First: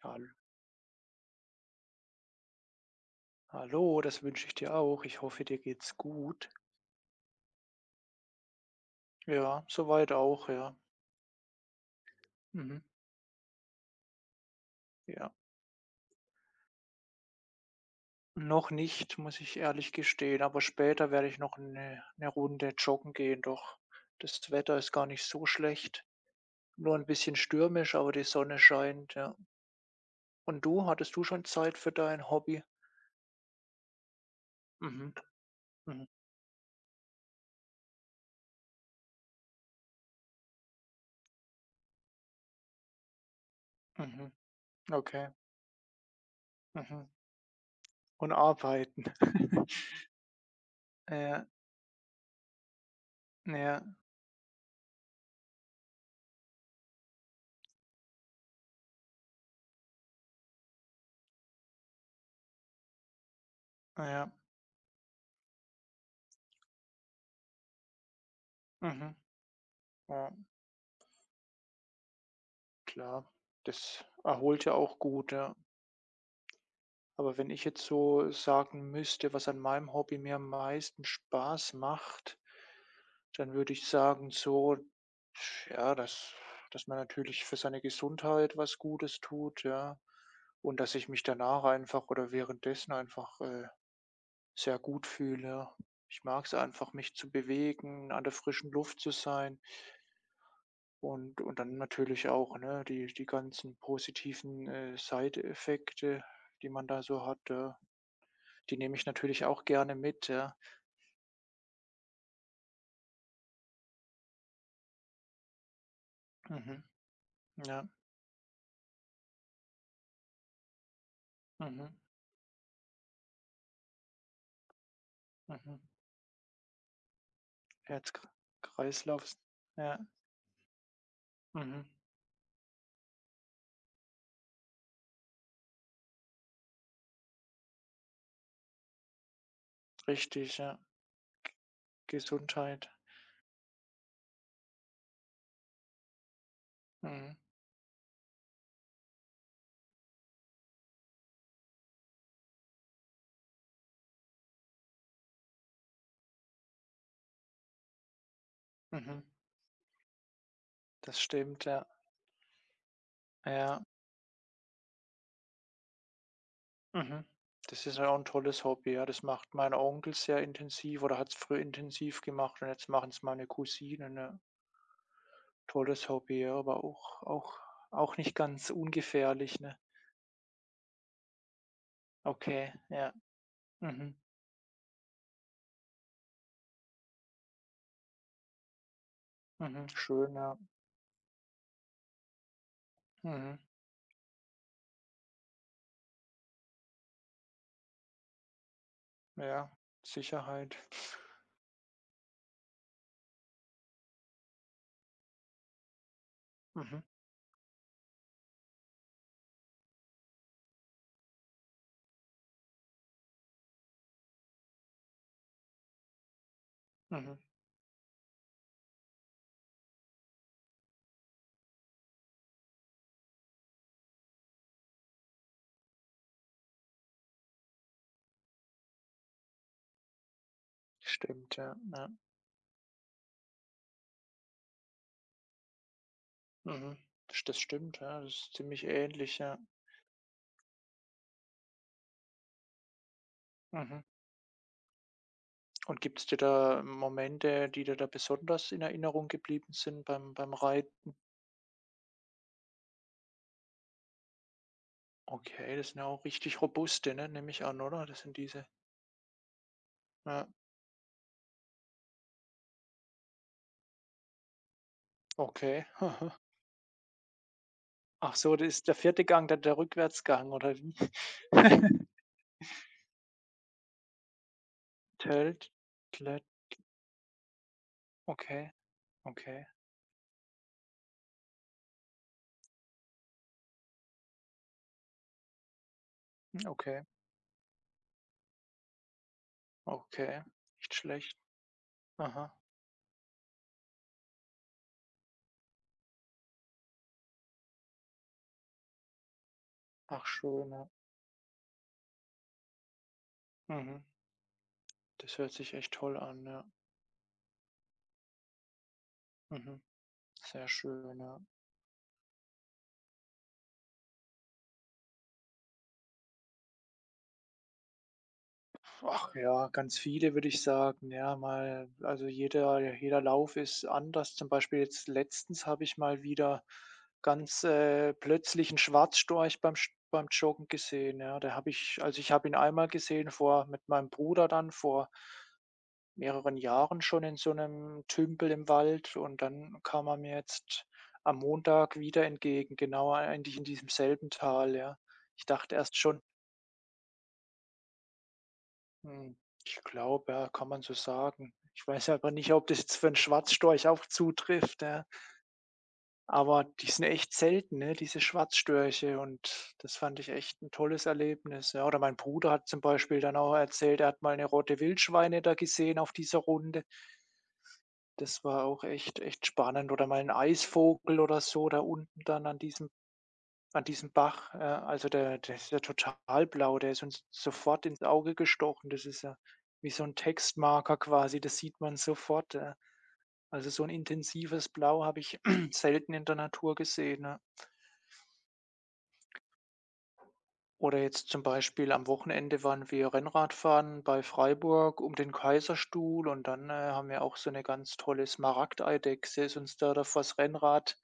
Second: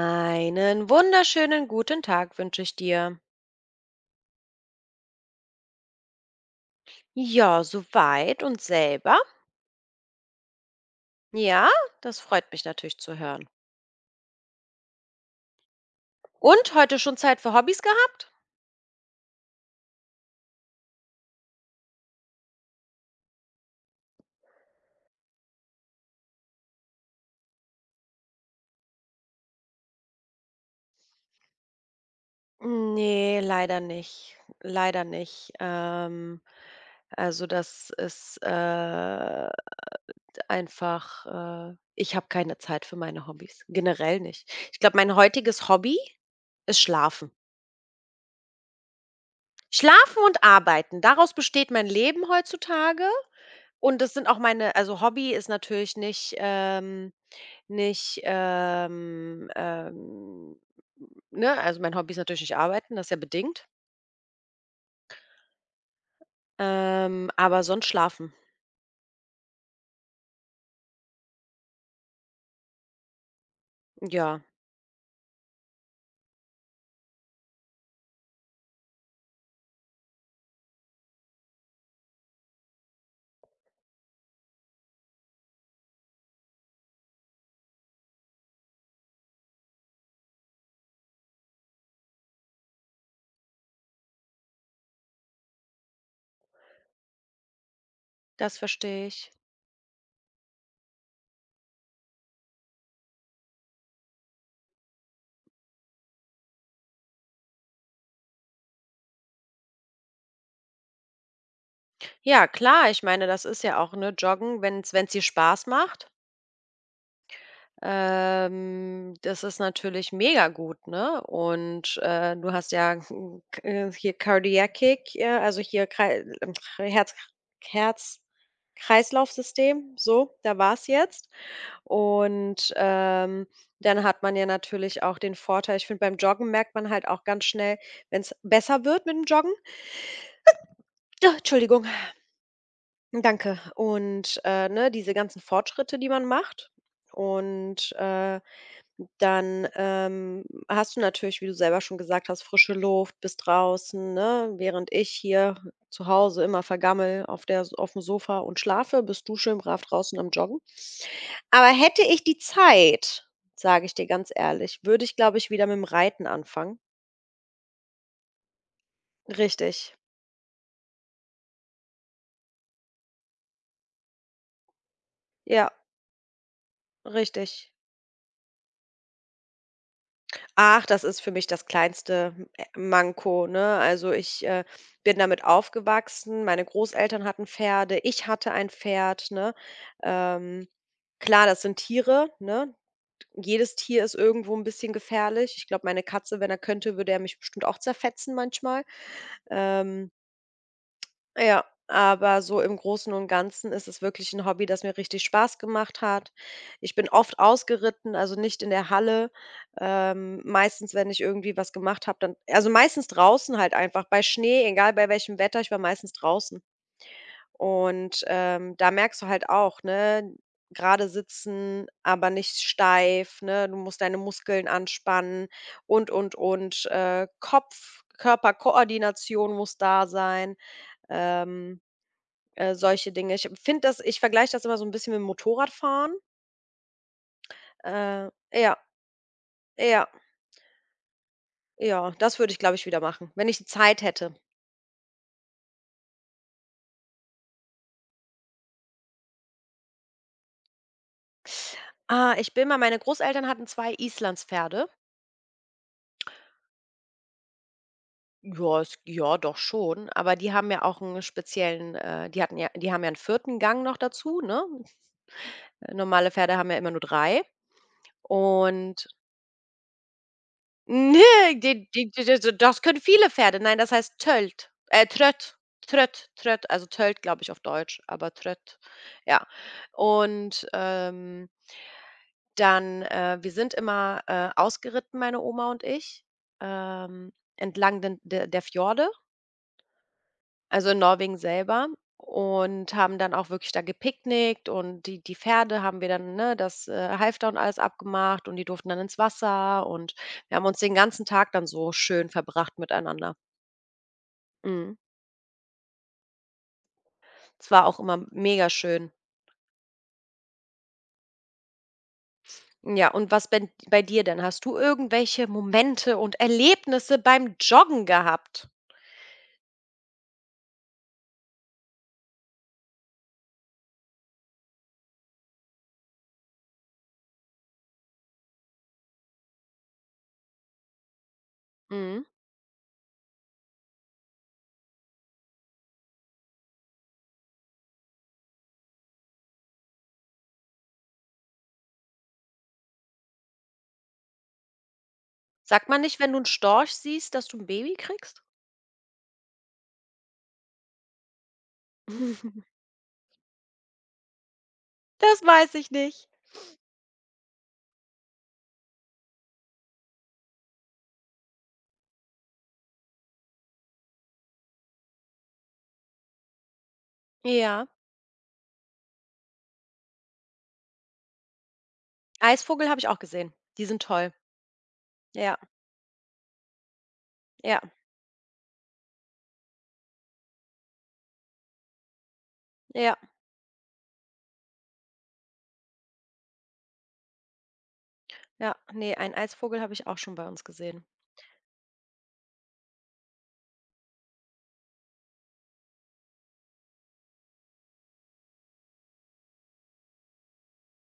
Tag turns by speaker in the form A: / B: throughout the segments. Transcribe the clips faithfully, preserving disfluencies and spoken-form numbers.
A: Hal
B: wunderschönen guten Tag wünsche ich dir.
A: Hallo, das wünsche ich dir auch. Ich hoffe, dir geht's gut.
B: Ja, soweit und selber?
A: Ja, soweit auch, ja.
B: Ja, das freut mich
A: Mhm.
B: natürlich zu hören.
A: Ja.
B: Und heute schon Zeit für Hobbys gehabt?
A: Noch nicht, muss ich ehrlich gestehen, aber später werde ich noch eine 'ne Runde joggen gehen, doch. Das Wetter ist gar nicht so schlecht. Nur ein bisschen stürmisch, aber die Sonne scheint, ja. Und du, hattest du schon Zeit für dein Hobby?
B: Ne, leider nicht. Leider
A: Mhm,
B: nicht.
A: mhm,
B: Ähm, also das ist, äh, einfach äh, ich habe keine Zeit für meine Hobbys, generell
A: mhm,
B: nicht. Ich glaube, mein
A: okay,
B: heutiges Hobby ist
A: mhm.
B: Schlafen.
A: Und arbeiten.
B: Schlafen und Arbeiten, daraus
A: Ja,
B: besteht mein Leben heutzutage.
A: ja,
B: Und das sind auch meine, also Hobby ist natürlich nicht, ähm nicht, ähm, ähm ne, also mein Hobby ist natürlich nicht arbeiten, das ist ja bedingt,
A: ja,
B: ähm, aber sonst schlafen.
A: mhm, ja. Klar, das
B: Ja,
A: erholt ja auch gut, ja. Aber wenn ich jetzt so sagen müsste, was an meinem Hobby mir am meisten Spaß macht, dann würde ich sagen, so, ja, dass, dass man natürlich für seine Gesundheit was Gutes tut, ja. Und dass ich mich danach einfach oder währenddessen einfach äh, sehr gut fühle. Ich mag es einfach, mich zu bewegen, an der
B: das
A: frischen Luft
B: verstehe
A: zu
B: ich.
A: sein. Und und dann natürlich auch, ne, die die ganzen positiven, äh, Side-Effekte, die man da so hat, ja. Die nehme ich natürlich auch gerne mit, ja.
B: Ja, klar, ich meine, das ist ja auch, ne, Joggen, wenn es dir Spaß macht.
A: Mhm, ja,
B: Ähm, das ist natürlich mega gut, ne?
A: mhm,
B: Und, äh, du hast ja n k äh, hier cardiac, ja, also
A: mhm.
B: hier Krei ähm, Herz
A: Herz
B: Herz
A: Kreislauf,
B: Kreislaufsystem,
A: ja,
B: so, da war's jetzt.
A: mhm,
B: Und, ähm, dann hat man ja natürlich auch den Vorteil, ich finde, beim Joggen merkt man halt auch ganz schnell, wenn es besser wird mit dem Joggen.
A: richtig, ja.
B: Ah, Entschuldigung,
A: Gesundheit.
B: danke. Und, äh, ne, diese ganzen Fortschritte, die man macht,
A: Mhm,
B: und äh Dann, ähm, hast du natürlich, wie du selber schon gesagt hast, frische Luft, bist draußen, ne? Während ich hier zu Hause immer vergammel auf der S aufm Sofa und schlafe,
A: mhm.
B: bist du schön brav draußen am Joggen.
A: Das
B: Aber
A: stimmt, ja.
B: hätte ich die Zeit,
A: Ja,
B: sage ich dir ganz ehrlich, würde ich, glaube ich, wieder mit dem Reiten anfangen.
A: mhm. Das ist ja auch 'n tolles Hobby, ja. Das macht mein
B: Richtig.
A: Onkel sehr intensiv oder hat's früher intensiv gemacht und jetzt machen's meine Cousinen, ja.
B: Ja,
A: Tolles Hobby, ja, aber auch auch
B: richtig.
A: auch nicht ganz ungefährlich, ne?
B: Ach, das ist für mich das kleinste Ä
A: Okay, ja.
B: Manko, ne? Also,
A: Mhm,
B: ich, äh, bin damit aufgewachsen. Meine Großeltern hatten Pferde, ich hatte ein Pferd, ne?
A: mhm, schön, ja.
B: Ähm, klar, das sind Tiere, ne?
A: Mhm,
B: Jedes Tier ist irgendwo ein bisschen gefährlich. Ich glaube, meine Katze, wenn er könnte, würde er mich bestimmt auch zerfetzen manchmal.
A: ja,
B: Ähm
A: Sicherheit.
B: ja, aber so im Großen und Ganzen ist es wirklich ein Hobby, das mir richtig Spaß gemacht hat. Ich
A: Mhm,
B: bin oft ausgeritten, also nicht in der Halle. Ähm, meistens, wenn ich irgendwie was gemacht habe, dann also meistens draußen halt einfach bei Schnee, egal bei welchem Wetter, ich war meistens draußen.
A: mhm,
B: Und, ähm, da merkst du halt auch, ne, gerade sitzen, aber nicht steif, ne? Du musst deine Muskeln anspannen und, und, und. Äh, Kopf Körperkoordination muss da sein.
A: stimmt, ja,
B: Ähm
A: ja.
B: äh, Solche Dinge. Ich finde das ich vergleiche das immer so ein bisschen mit dem Motorradfahren.
A: Mhm, st das stimmt, ja,
B: Äh,
A: das ist
B: ja,
A: ziemlich ähnlich, ja.
B: ja, ja, das würde ich, glaube ich, wieder machen, wenn ich die Zeit
A: Mhm.
B: hätte.
A: Und gibt es dir da Momente, die dir da besonders in Erinnerung geblieben sind beim beim Reiten?
B: Ah, ich bin mal Meine Großeltern hatten zwei Islandspferde.
A: Okay, das sind ja auch richtig robuste, ne, nehme ich an, oder? Das sind diese
B: Ja, es, ja, doch schon, aber
A: ja,
B: die haben ja auch einen speziellen, äh, die hatten ja die haben ja einen vierten Gang noch dazu, ne?
A: okay.
B: Äh, Normale Pferde haben ja immer nur drei.
A: Ach so, das ist der
B: Und,
A: vierte Gang, dann der Rückwärtsgang, oder wie?
B: ne, die die die d das können viele Pferde. Nein, das heißt tölt, äh, trött,
A: Telt,
B: trött,
A: Klett,
B: trött, also tölt, glaube ich, auf Deutsch, aber
A: okay,
B: trött, ja.
A: okay,
B: Und, ähm, dann, äh wir sind immer, äh, ausgeritten, meine Oma und ich,
A: okay,
B: ähm, entlang den der der Fjorde.
A: okay.
B: Also
A: Nicht
B: in Norwegen
A: schlecht.
B: selber,
A: Aha.
B: und haben dann auch wirklich da gepicknickt und die die Pferde haben wir dann, ne, das, äh, Halfter und alles abgemacht, und die durften dann ins Wasser, und
A: Ach
B: wir haben
A: schön,
B: uns
A: ja.
B: den ganzen Tag dann so schön verbracht miteinander.
A: Mhm.
B: Mhm.
A: Das hört sich echt toll an, ja.
B: Es war auch immer mega schön.
A: Mhm. Sehr schön, ja.
B: Ja, und was ben bei dir denn? Hast du irgendwelche Momente und Erlebnisse beim Joggen gehabt?
A: Ach ja, ganz viele würde ich sagen, ja, mal also jeder jeder Lauf ist anders. Zum Beispiel jetzt letztens habe ich mal wieder ganz, äh, plötzlich einen Schwarzstorch beim Sch beim Joggen gesehen, ja. Da habe ich Also
B: Mhm.
A: ich habe ihn einmal gesehen vor mit meinem Bruder dann vor mehreren Jahren schon in so einem Tümpel im Wald und dann kam er mir jetzt am Montag wieder entgegen, genau eigentlich in diesem selben Tal, ja. Ich dachte
B: Sagt
A: erst
B: man nicht,
A: schon
B: wenn du einen Storch siehst, dass du ein Baby kriegst?
A: hm, Ich glaube, ja, kann man so sagen. Ich weiß aber nicht, ob das jetzt für einen Schwarzstorch auch zutrifft, ja.
B: Das weiß ich nicht.
A: Aber die sind echt selten, ne, diese Schwarzstörche, und das fand ich echt ein tolles Erlebnis, ja. Oder mein Bruder hat zum Beispiel dann auch erzählt, er hat mal eine Rote Wildschweine da gesehen auf dieser Runde.
B: Ja,
A: Das war auch echt echt spannend, oder mal ein Eisvogel oder so da unten dann an diesem
B: Eisvogel habe ich auch gesehen.
A: an
B: Die sind
A: diesem
B: toll.
A: Bach. Äh, also, der der
B: Ja,
A: ist ja total blau, der ist uns
B: ja,
A: sofort ins Auge gestochen. Das ist ja wie so ein Textmarker quasi, das sieht man sofort, ja.
B: ja,
A: Also, so ein intensives Blau habe ich selten in der Natur gesehen, ja.
B: ja. Ne, einen Eisvogel habe ich auch schon bei uns
A: Oder
B: gesehen.
A: jetzt zum Beispiel am Wochenende waren wir Rennradfahren bei Freiburg um den Kaiserstuhl, und dann, äh, haben wir auch so eine ganz tolle Smaragdeidechse ist uns da da das Rennrad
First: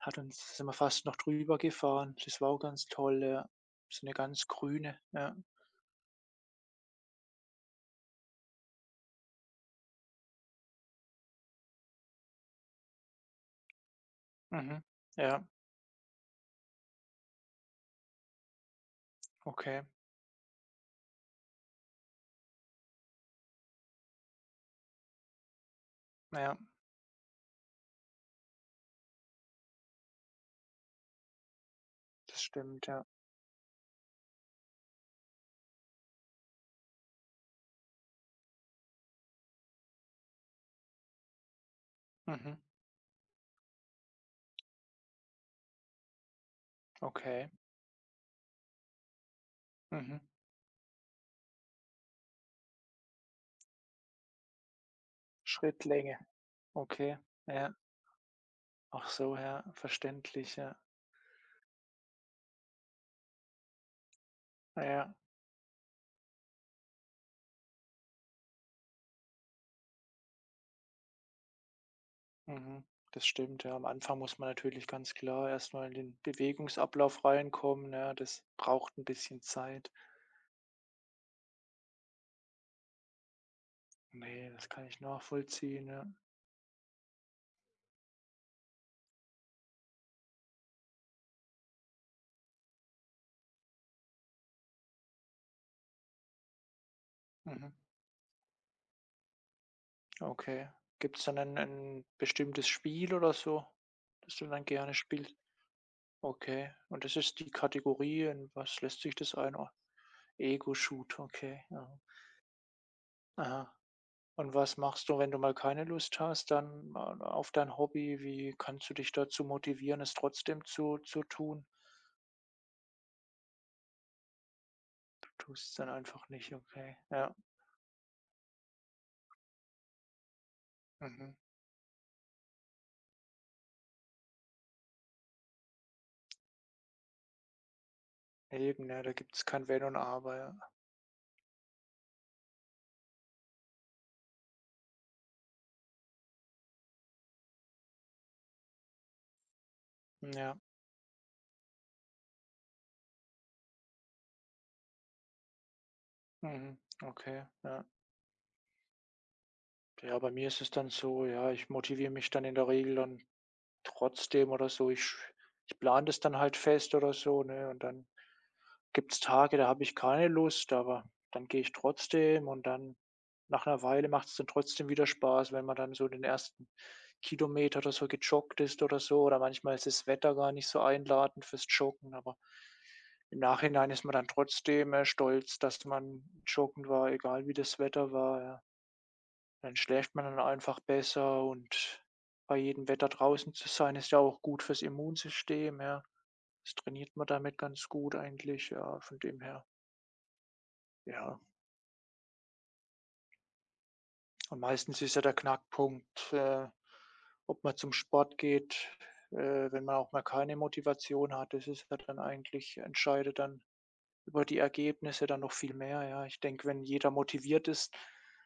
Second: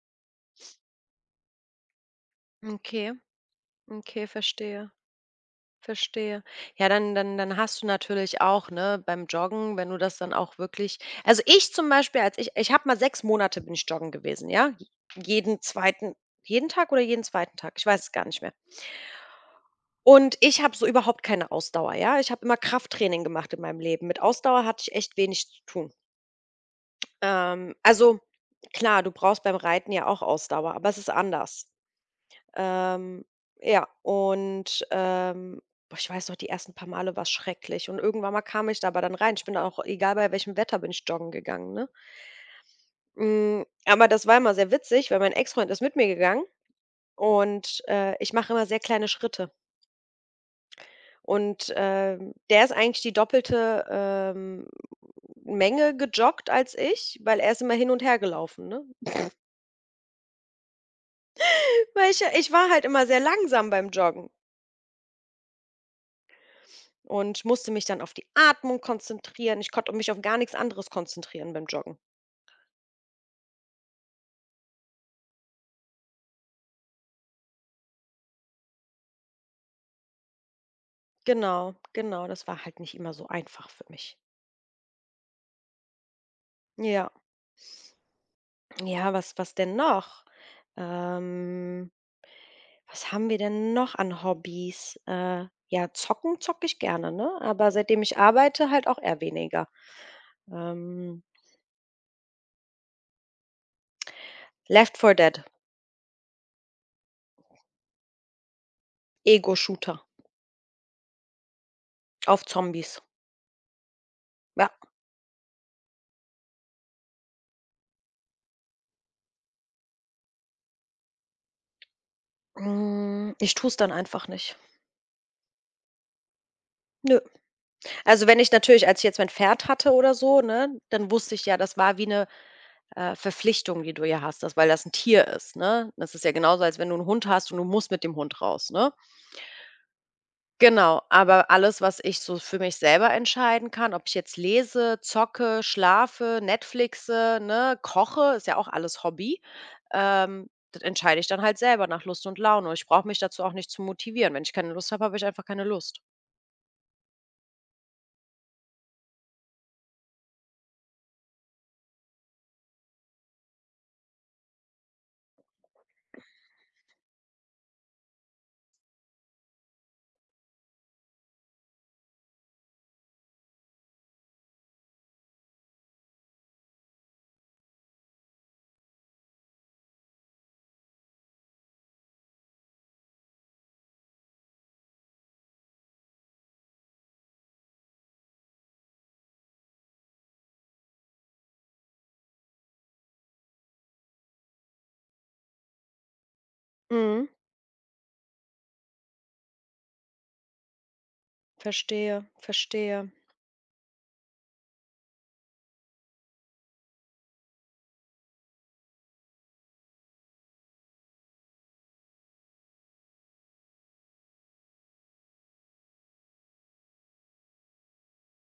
A: hat uns sind wir fast noch drüber gefahren. Das war auch ganz
B: Okay,
A: toll, ja. So eine
B: okay,
A: ganz
B: verstehe,
A: grüne, ja.
B: verstehe. Ja, dann dann dann hast du natürlich auch, ne, beim Joggen, wenn du das dann auch wirklich also, ich zum Beispiel, als ich ich habe mal sechs Monate bin ich joggen gewesen, ja?
A: Mhm.
B: J-
A: Ja,
B: Jeden zweiten, jeden Tag oder jeden zweiten Tag? Ich weiß es gar nicht mehr.
A: okay.
B: Und ich habe so überhaupt keine Ausdauer, ja? Ich habe immer Krafttraining gemacht in meinem Leben. Mit Ausdauer hatte ich echt wenig zu tun.
A: Ja,
B: Ähm, also, klar, du brauchst beim Reiten ja auch Ausdauer, aber es ist anders.
A: das stimmt, ja.
B: Ähm, ja, und, ähm, boah, ich weiß noch, die ersten paar Male war es schrecklich und irgendwann mal kam ich da aber dann rein. Ich bin da auch egal bei welchem Wetter bin ich joggen gegangen, ne?
A: Mhm.
B: Hm, aber das war immer sehr witzig, weil mein Ex-Freund ist mit mir gegangen
A: Okay.
B: und, äh, ich mache immer sehr kleine Schritte.
A: Mhm.
B: Und, ähm, der ist eigentlich die doppelte, ähm, Menge
A: Schrittlänge.
B: gejoggt als
A: Okay.
B: ich, weil er ist immer
A: Ja.
B: hin und her gelaufen, ne?
A: Ach so, ja, verständlich, ja.
B: Weil ich ja ich war halt immer sehr langsam beim Joggen.
A: Ja.
B: Und musste mich dann auf die Atmung konzentrieren. Ich konnte mich auf gar nichts anderes konzentrieren beim Joggen.
A: Mhm. Das stimmt, ja. Am Anfang muss man natürlich ganz klar erst mal in den Bewegungsablauf reinkommen, ja. Das braucht ein bisschen Zeit.
B: Genau, genau, das war halt nicht immer so einfach für mich.
A: Ne, das kann ich nachvollziehen, ja.
B: Ja. Ja, was was denn noch? Ähm, Was haben wir denn noch an Hobbys? Äh, ja, zocken zocke ich gerne, ne? Aber
A: Mhm.
B: seitdem ich arbeite, halt auch eher weniger.
A: Okay.
B: Ähm,
A: Gibt's dann ein 'n bestimmtes Spiel oder so, das du dann gerne
B: Left four
A: spielst?
B: Dead,
A: Okay. Und das ist die Kategorie, in was lässt sich das einordnen?
B: Ego-Shooter
A: Ego-Shoot, okay, ja.
B: auf Zombies.
A: Aha. Und
B: Ja.
A: was machst du, wenn du mal keine Lust hast dann a auf dein Hobby? Wie kannst du dich dazu motivieren, es trotzdem zu zu tun?
B: Hm, ich tue es dann einfach nicht.
A: Tust dann einfach nicht, okay.
B: Nö.
A: Ja,
B: Also, wenn ich natürlich, als ich jetzt mein Pferd hatte oder so, ne, dann
A: mhm.
B: wusste ich ja, das war wie eine, äh, Verpflichtung, die du ja hast, das, weil das ein Tier ist, ne? Das ist ja genauso, als wenn du einen Hund hast und du musst mit dem Hund
A: Ja,
B: raus,
A: eben,
B: ne?
A: ja, da gibt's kein Wenn und Aber, ja.
B: Genau, aber alles, was ich so für mich selber entscheiden kann, ob ich jetzt lese, zocke, schlafe, Netflixe, ne, koche, ist ja auch alles Hobby,
A: Hm,
B: ähm,
A: ja,
B: das entscheide ich dann halt selber nach Lust und Laune. Ich brauche mich dazu auch nicht zu motivieren. Wenn ich keine Lust habe, habe ich einfach keine Lust.
A: mhm, okay, ja. Ja, bei mir ist es dann so, ja, ich motiviere mich dann in der Regel dann trotzdem oder so. Ich sch ich plane das dann halt fest oder so, ne, und dann gibt's Tage, da habe ich keine Lust, aber dann gehe ich trotzdem, und dann nach einer Weile macht's dann trotzdem wieder Spaß, wenn man dann so den ersten Kilometer oder so gejoggt ist oder so. Oder manchmal ist das Wetter gar nicht so einladend fürs Joggen, aber im Nachhinein ist man dann trotzdem, äh, stolz, dass man joggen war, egal wie das Wetter war, ja. Dann schläft man dann einfach besser, und bei jedem Wetter draußen zu sein, ist ja auch gut fürs Immunsystem, ja. Das trainiert
B: Mhm.
A: man damit ganz gut eigentlich, ja, von dem her. Ja,
B: Verstehe, verstehe.
A: und meistens ist ja der Knackpunkt, äh, ob man zum Sport geht, äh, wenn man auch mal keine Motivation hat. Das ist ja dann eigentlich entscheidet dann über die Ergebnisse dann noch viel mehr, ja. Ich denke, wenn jeder motiviert ist,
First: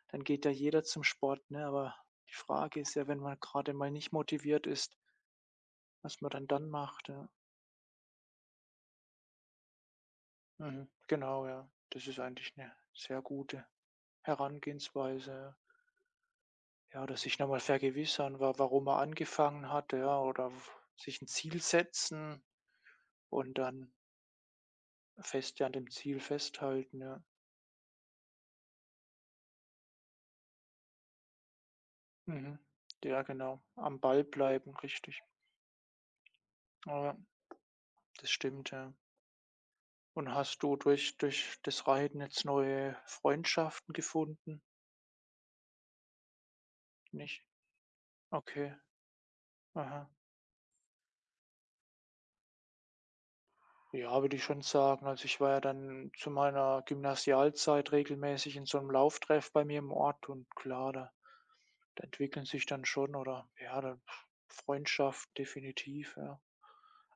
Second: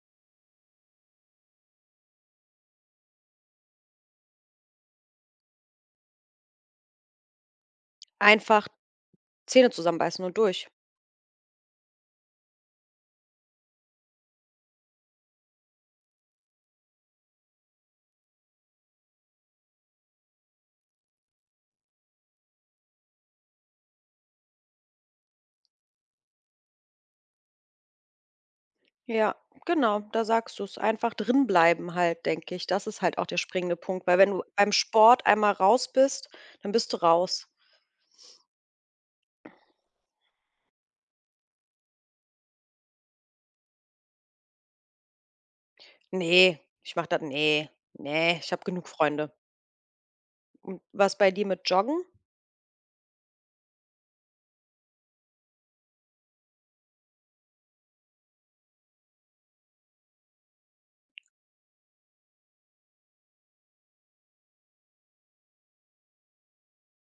A: dann geht ja jeder zum Sport, ne? Aber die Frage ist ja, wenn man gerade mal nicht motiviert ist, was man dann dann macht, ja.
B: Einfach Zähne zusammenbeißen und durch.
A: Mhm. Genau, ja. Das ist eigentlich 'ne sehr gute Herangehensweise. Ja, oder sich noch mal vergewissern, wa warum man angefangen hat, ja, oder w sich 'n Ziel setzen und dann fest, ja, an dem Ziel festhalten, ja.
B: Ja, genau, da sagst du's. Einfach drinbleiben halt, denke
A: Mhm.
B: ich. Das ist halt
A: Ja,
B: auch der
A: genau.
B: springende
A: Am
B: Punkt, weil
A: Ball
B: wenn du beim
A: bleiben, richtig.
B: Sport einmal raus bist, dann bist du
A: Ja,
B: raus.
A: das stimmt, ja. Und hast du durch durch das Reiten jetzt neue Freundschaften gefunden?
B: Ne, ich mach das,
A: Nicht?
B: ne, ne, ich habe
A: Okay.
B: genug Freunde.
A: Aha.
B: Und was bei dir mit Joggen?
A: Ja, würde ich schon sagen. Also ich war ja dann zu meiner Gymnasialzeit regelmäßig in so einem Lauftreff bei mir im Ort, und klar, da da entwickeln sich dann schon, oder ja, da Freundschaft definitiv, ja.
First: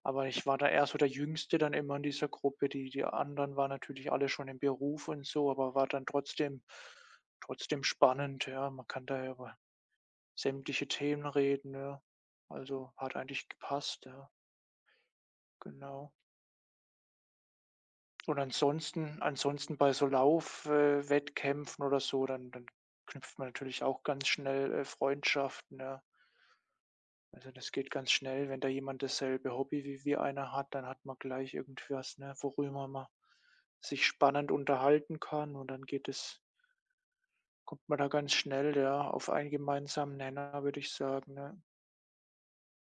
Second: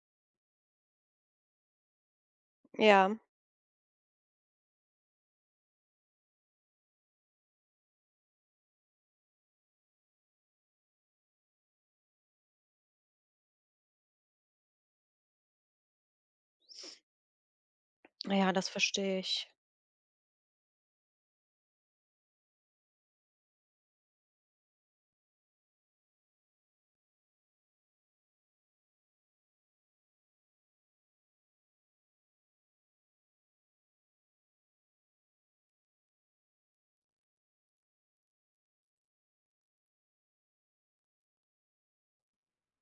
A: Aber ich war da eher so der Jüngste dann immer in dieser Gruppe. Die die
B: Ja,
A: anderen waren natürlich alle schon im Beruf und so, aber war dann trotzdem trotzdem spannend, ja. Man kann da ja über sämtliche Themen reden, ja. Also, hat eigentlich gepasst, ja, genau. Und
B: ja, das verstehe
A: ansonsten
B: ich.
A: ansonsten bei so Laufwettkämpfen äh, Wettkämpfen oder so, dann dann knüpft man natürlich auch ganz schnell, äh, Freundschaften, ja. Also, das geht ganz schnell, wenn da jemand dasselbe Hobby wie wir einer hat, dann hat man gleich irgendwas, ne, worüber man sich spannend unterhalten kann, und dann geht es kommt man da ganz schnell, ja, auf einen gemeinsamen Nenner, würde ich sagen, ne?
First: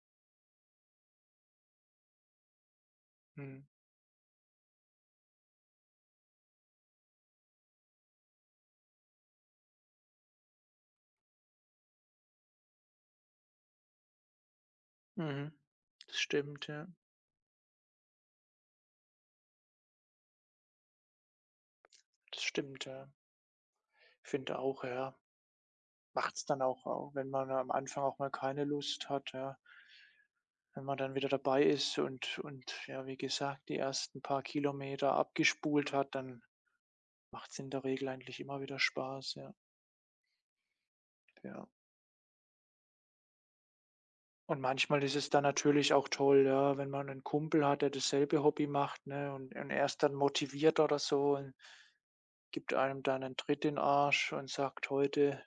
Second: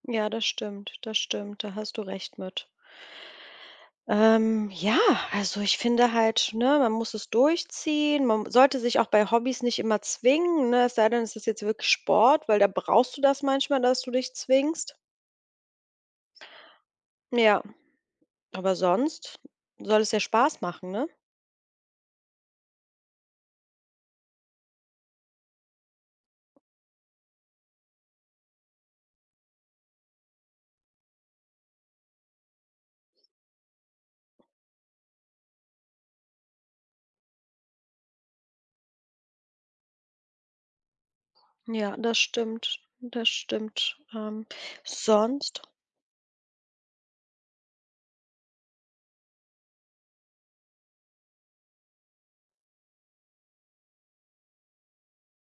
B: Ja, das stimmt, das stimmt, da hast du recht mit.
A: Mhm.
B: Ähm, ja, also ich finde halt, ne, man muss es durchziehen. Man sollte sich auch bei Hobbys nicht immer zwingen, ne? Es sei denn, es ist jetzt wirklich Sport, weil da brauchst du das manchmal, dass du dich zwingst.
A: Mhm. Das stimmt, ja.
B: Ja, aber sonst soll es ja Spaß machen, ne?
A: Das stimmt, ja. Finde auch, ja. Macht's dann auch auch, wenn man am Anfang auch mal keine Lust hat, ja. Wenn man dann wieder dabei ist, und und ja, wie gesagt, die ersten paar Kilometer abgespult hat, dann macht's in der Regel eigentlich immer wieder Spaß, ja, ja.
B: Ja, das stimmt. Das stimmt. Ähm,
A: Und manchmal ist es dann
B: sonst,
A: natürlich auch toll, ja, wenn man einen Kumpel hat, der dasselbe Hobby macht, ne, und und er ist dann motiviert oder so und gibt einem dann einen Tritt in den Arsch und sagt: „Heute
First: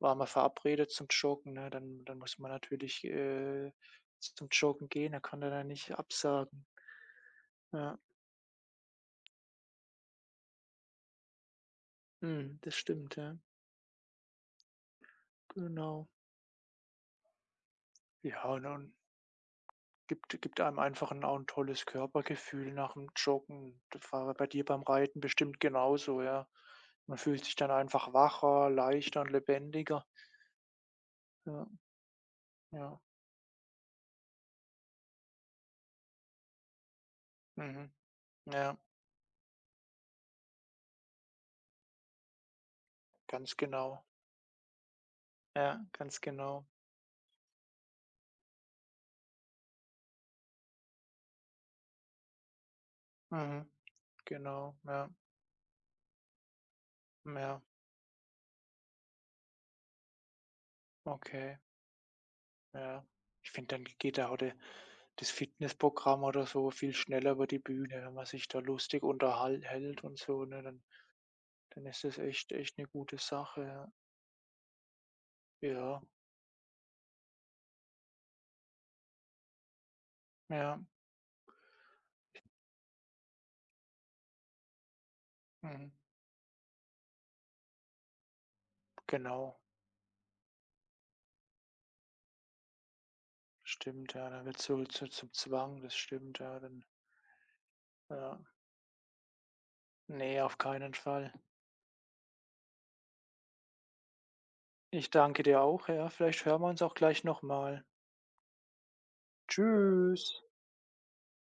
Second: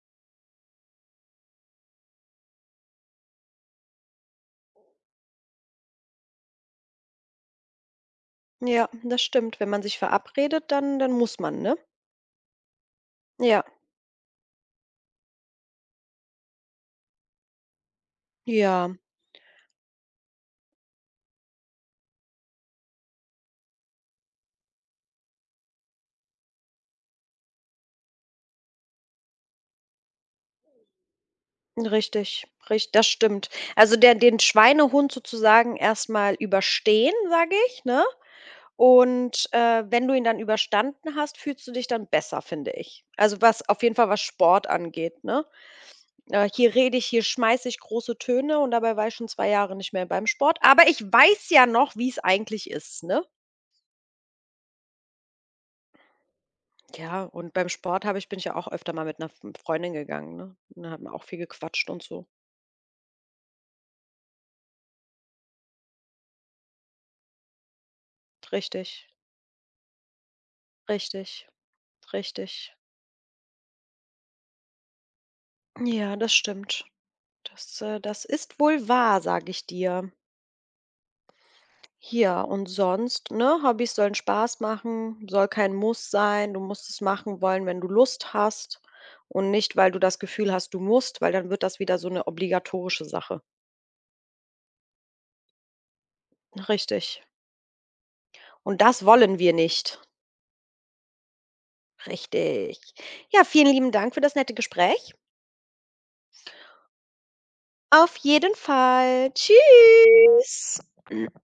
A: waren wir verabredet zum Joggen“, ne? Dann dann muss man natürlich, äh, zum Joggen gehen, er kann er dann nicht absagen. Ja,
B: ja, das stimmt. Wenn man sich verabredet, dann, dann muss man, ne?
A: mhm, das stimmt, ja,
B: Ja,
A: genau. Ja, und dann
B: ja,
A: gibt gibt einem einfach ein auch ein tolles Körpergefühl nach dem Joggen. Das war ja bei dir beim Reiten bestimmt genauso, ja. Man fühlt sich dann einfach wacher, leichter und lebendiger. Ja,
B: richtig, richtig,
A: ja,
B: das stimmt. Also der, den Schweinehund sozusagen erstmal überstehen, sage ich,
A: mhm,
B: ne?
A: ja,
B: Und, äh, wenn du ihn dann überstanden hast, fühlst du dich dann besser, finde ich. Also,
A: ganz
B: was auf jeden
A: genau.
B: Fall, was Sport angeht, ne?
A: Ja, ganz
B: Äh,
A: genau.
B: hier rede ich, hier schmeiße ich große Töne und dabei war ich schon zwei Jahre nicht mehr beim Sport, aber ich weiß ja noch, wie es eigentlich ist, ne?
A: Mhm, genau, ja,
B: Ja, und
A: ja,
B: beim Sport habe ich bin ich ja auch öfter mal mit einer Freundin gegangen, ne? Und da hat man auch viel
A: okay,
B: gequatscht und so.
A: ja. Ich finde, dann geht da auch de das Fitnessprogramm oder so viel schneller über die Bühne, wenn man sich da lustig
B: Richtig,
A: unterhält hält und so, ne? Dann
B: richtig,
A: dann ist das echt
B: richtig.
A: echt eine gute Sache. Ja,
B: Ja, das stimmt. Das, äh das ist wohl wahr, sage ich dir.
A: ja,
B: Ja, und sonst, ne? Hobbys sollen Spaß machen, soll kein
A: mhm,
B: Muss sein. Du musst es machen wollen, wenn du Lust hast und
A: genau.
B: nicht, weil du das Gefühl hast, du musst, weil dann wird das wieder so eine obligatorische Sache.
A: Stimmt, ja, dann wird's so zu zum Zwang, das stimmt, ja, dann
B: Richtig.
A: ja.
B: Und das wollen wir nicht.
A: Ne, auf keinen Fall.
B: Richtig. Ja, vielen lieben Dank für das nette
A: Ich
B: Gespräch.
A: danke dir auch, ja. Vielleicht hören wir uns auch gleich nochmal.
B: Auf jeden Fall.
A: Tschüss.
B: Tschüss.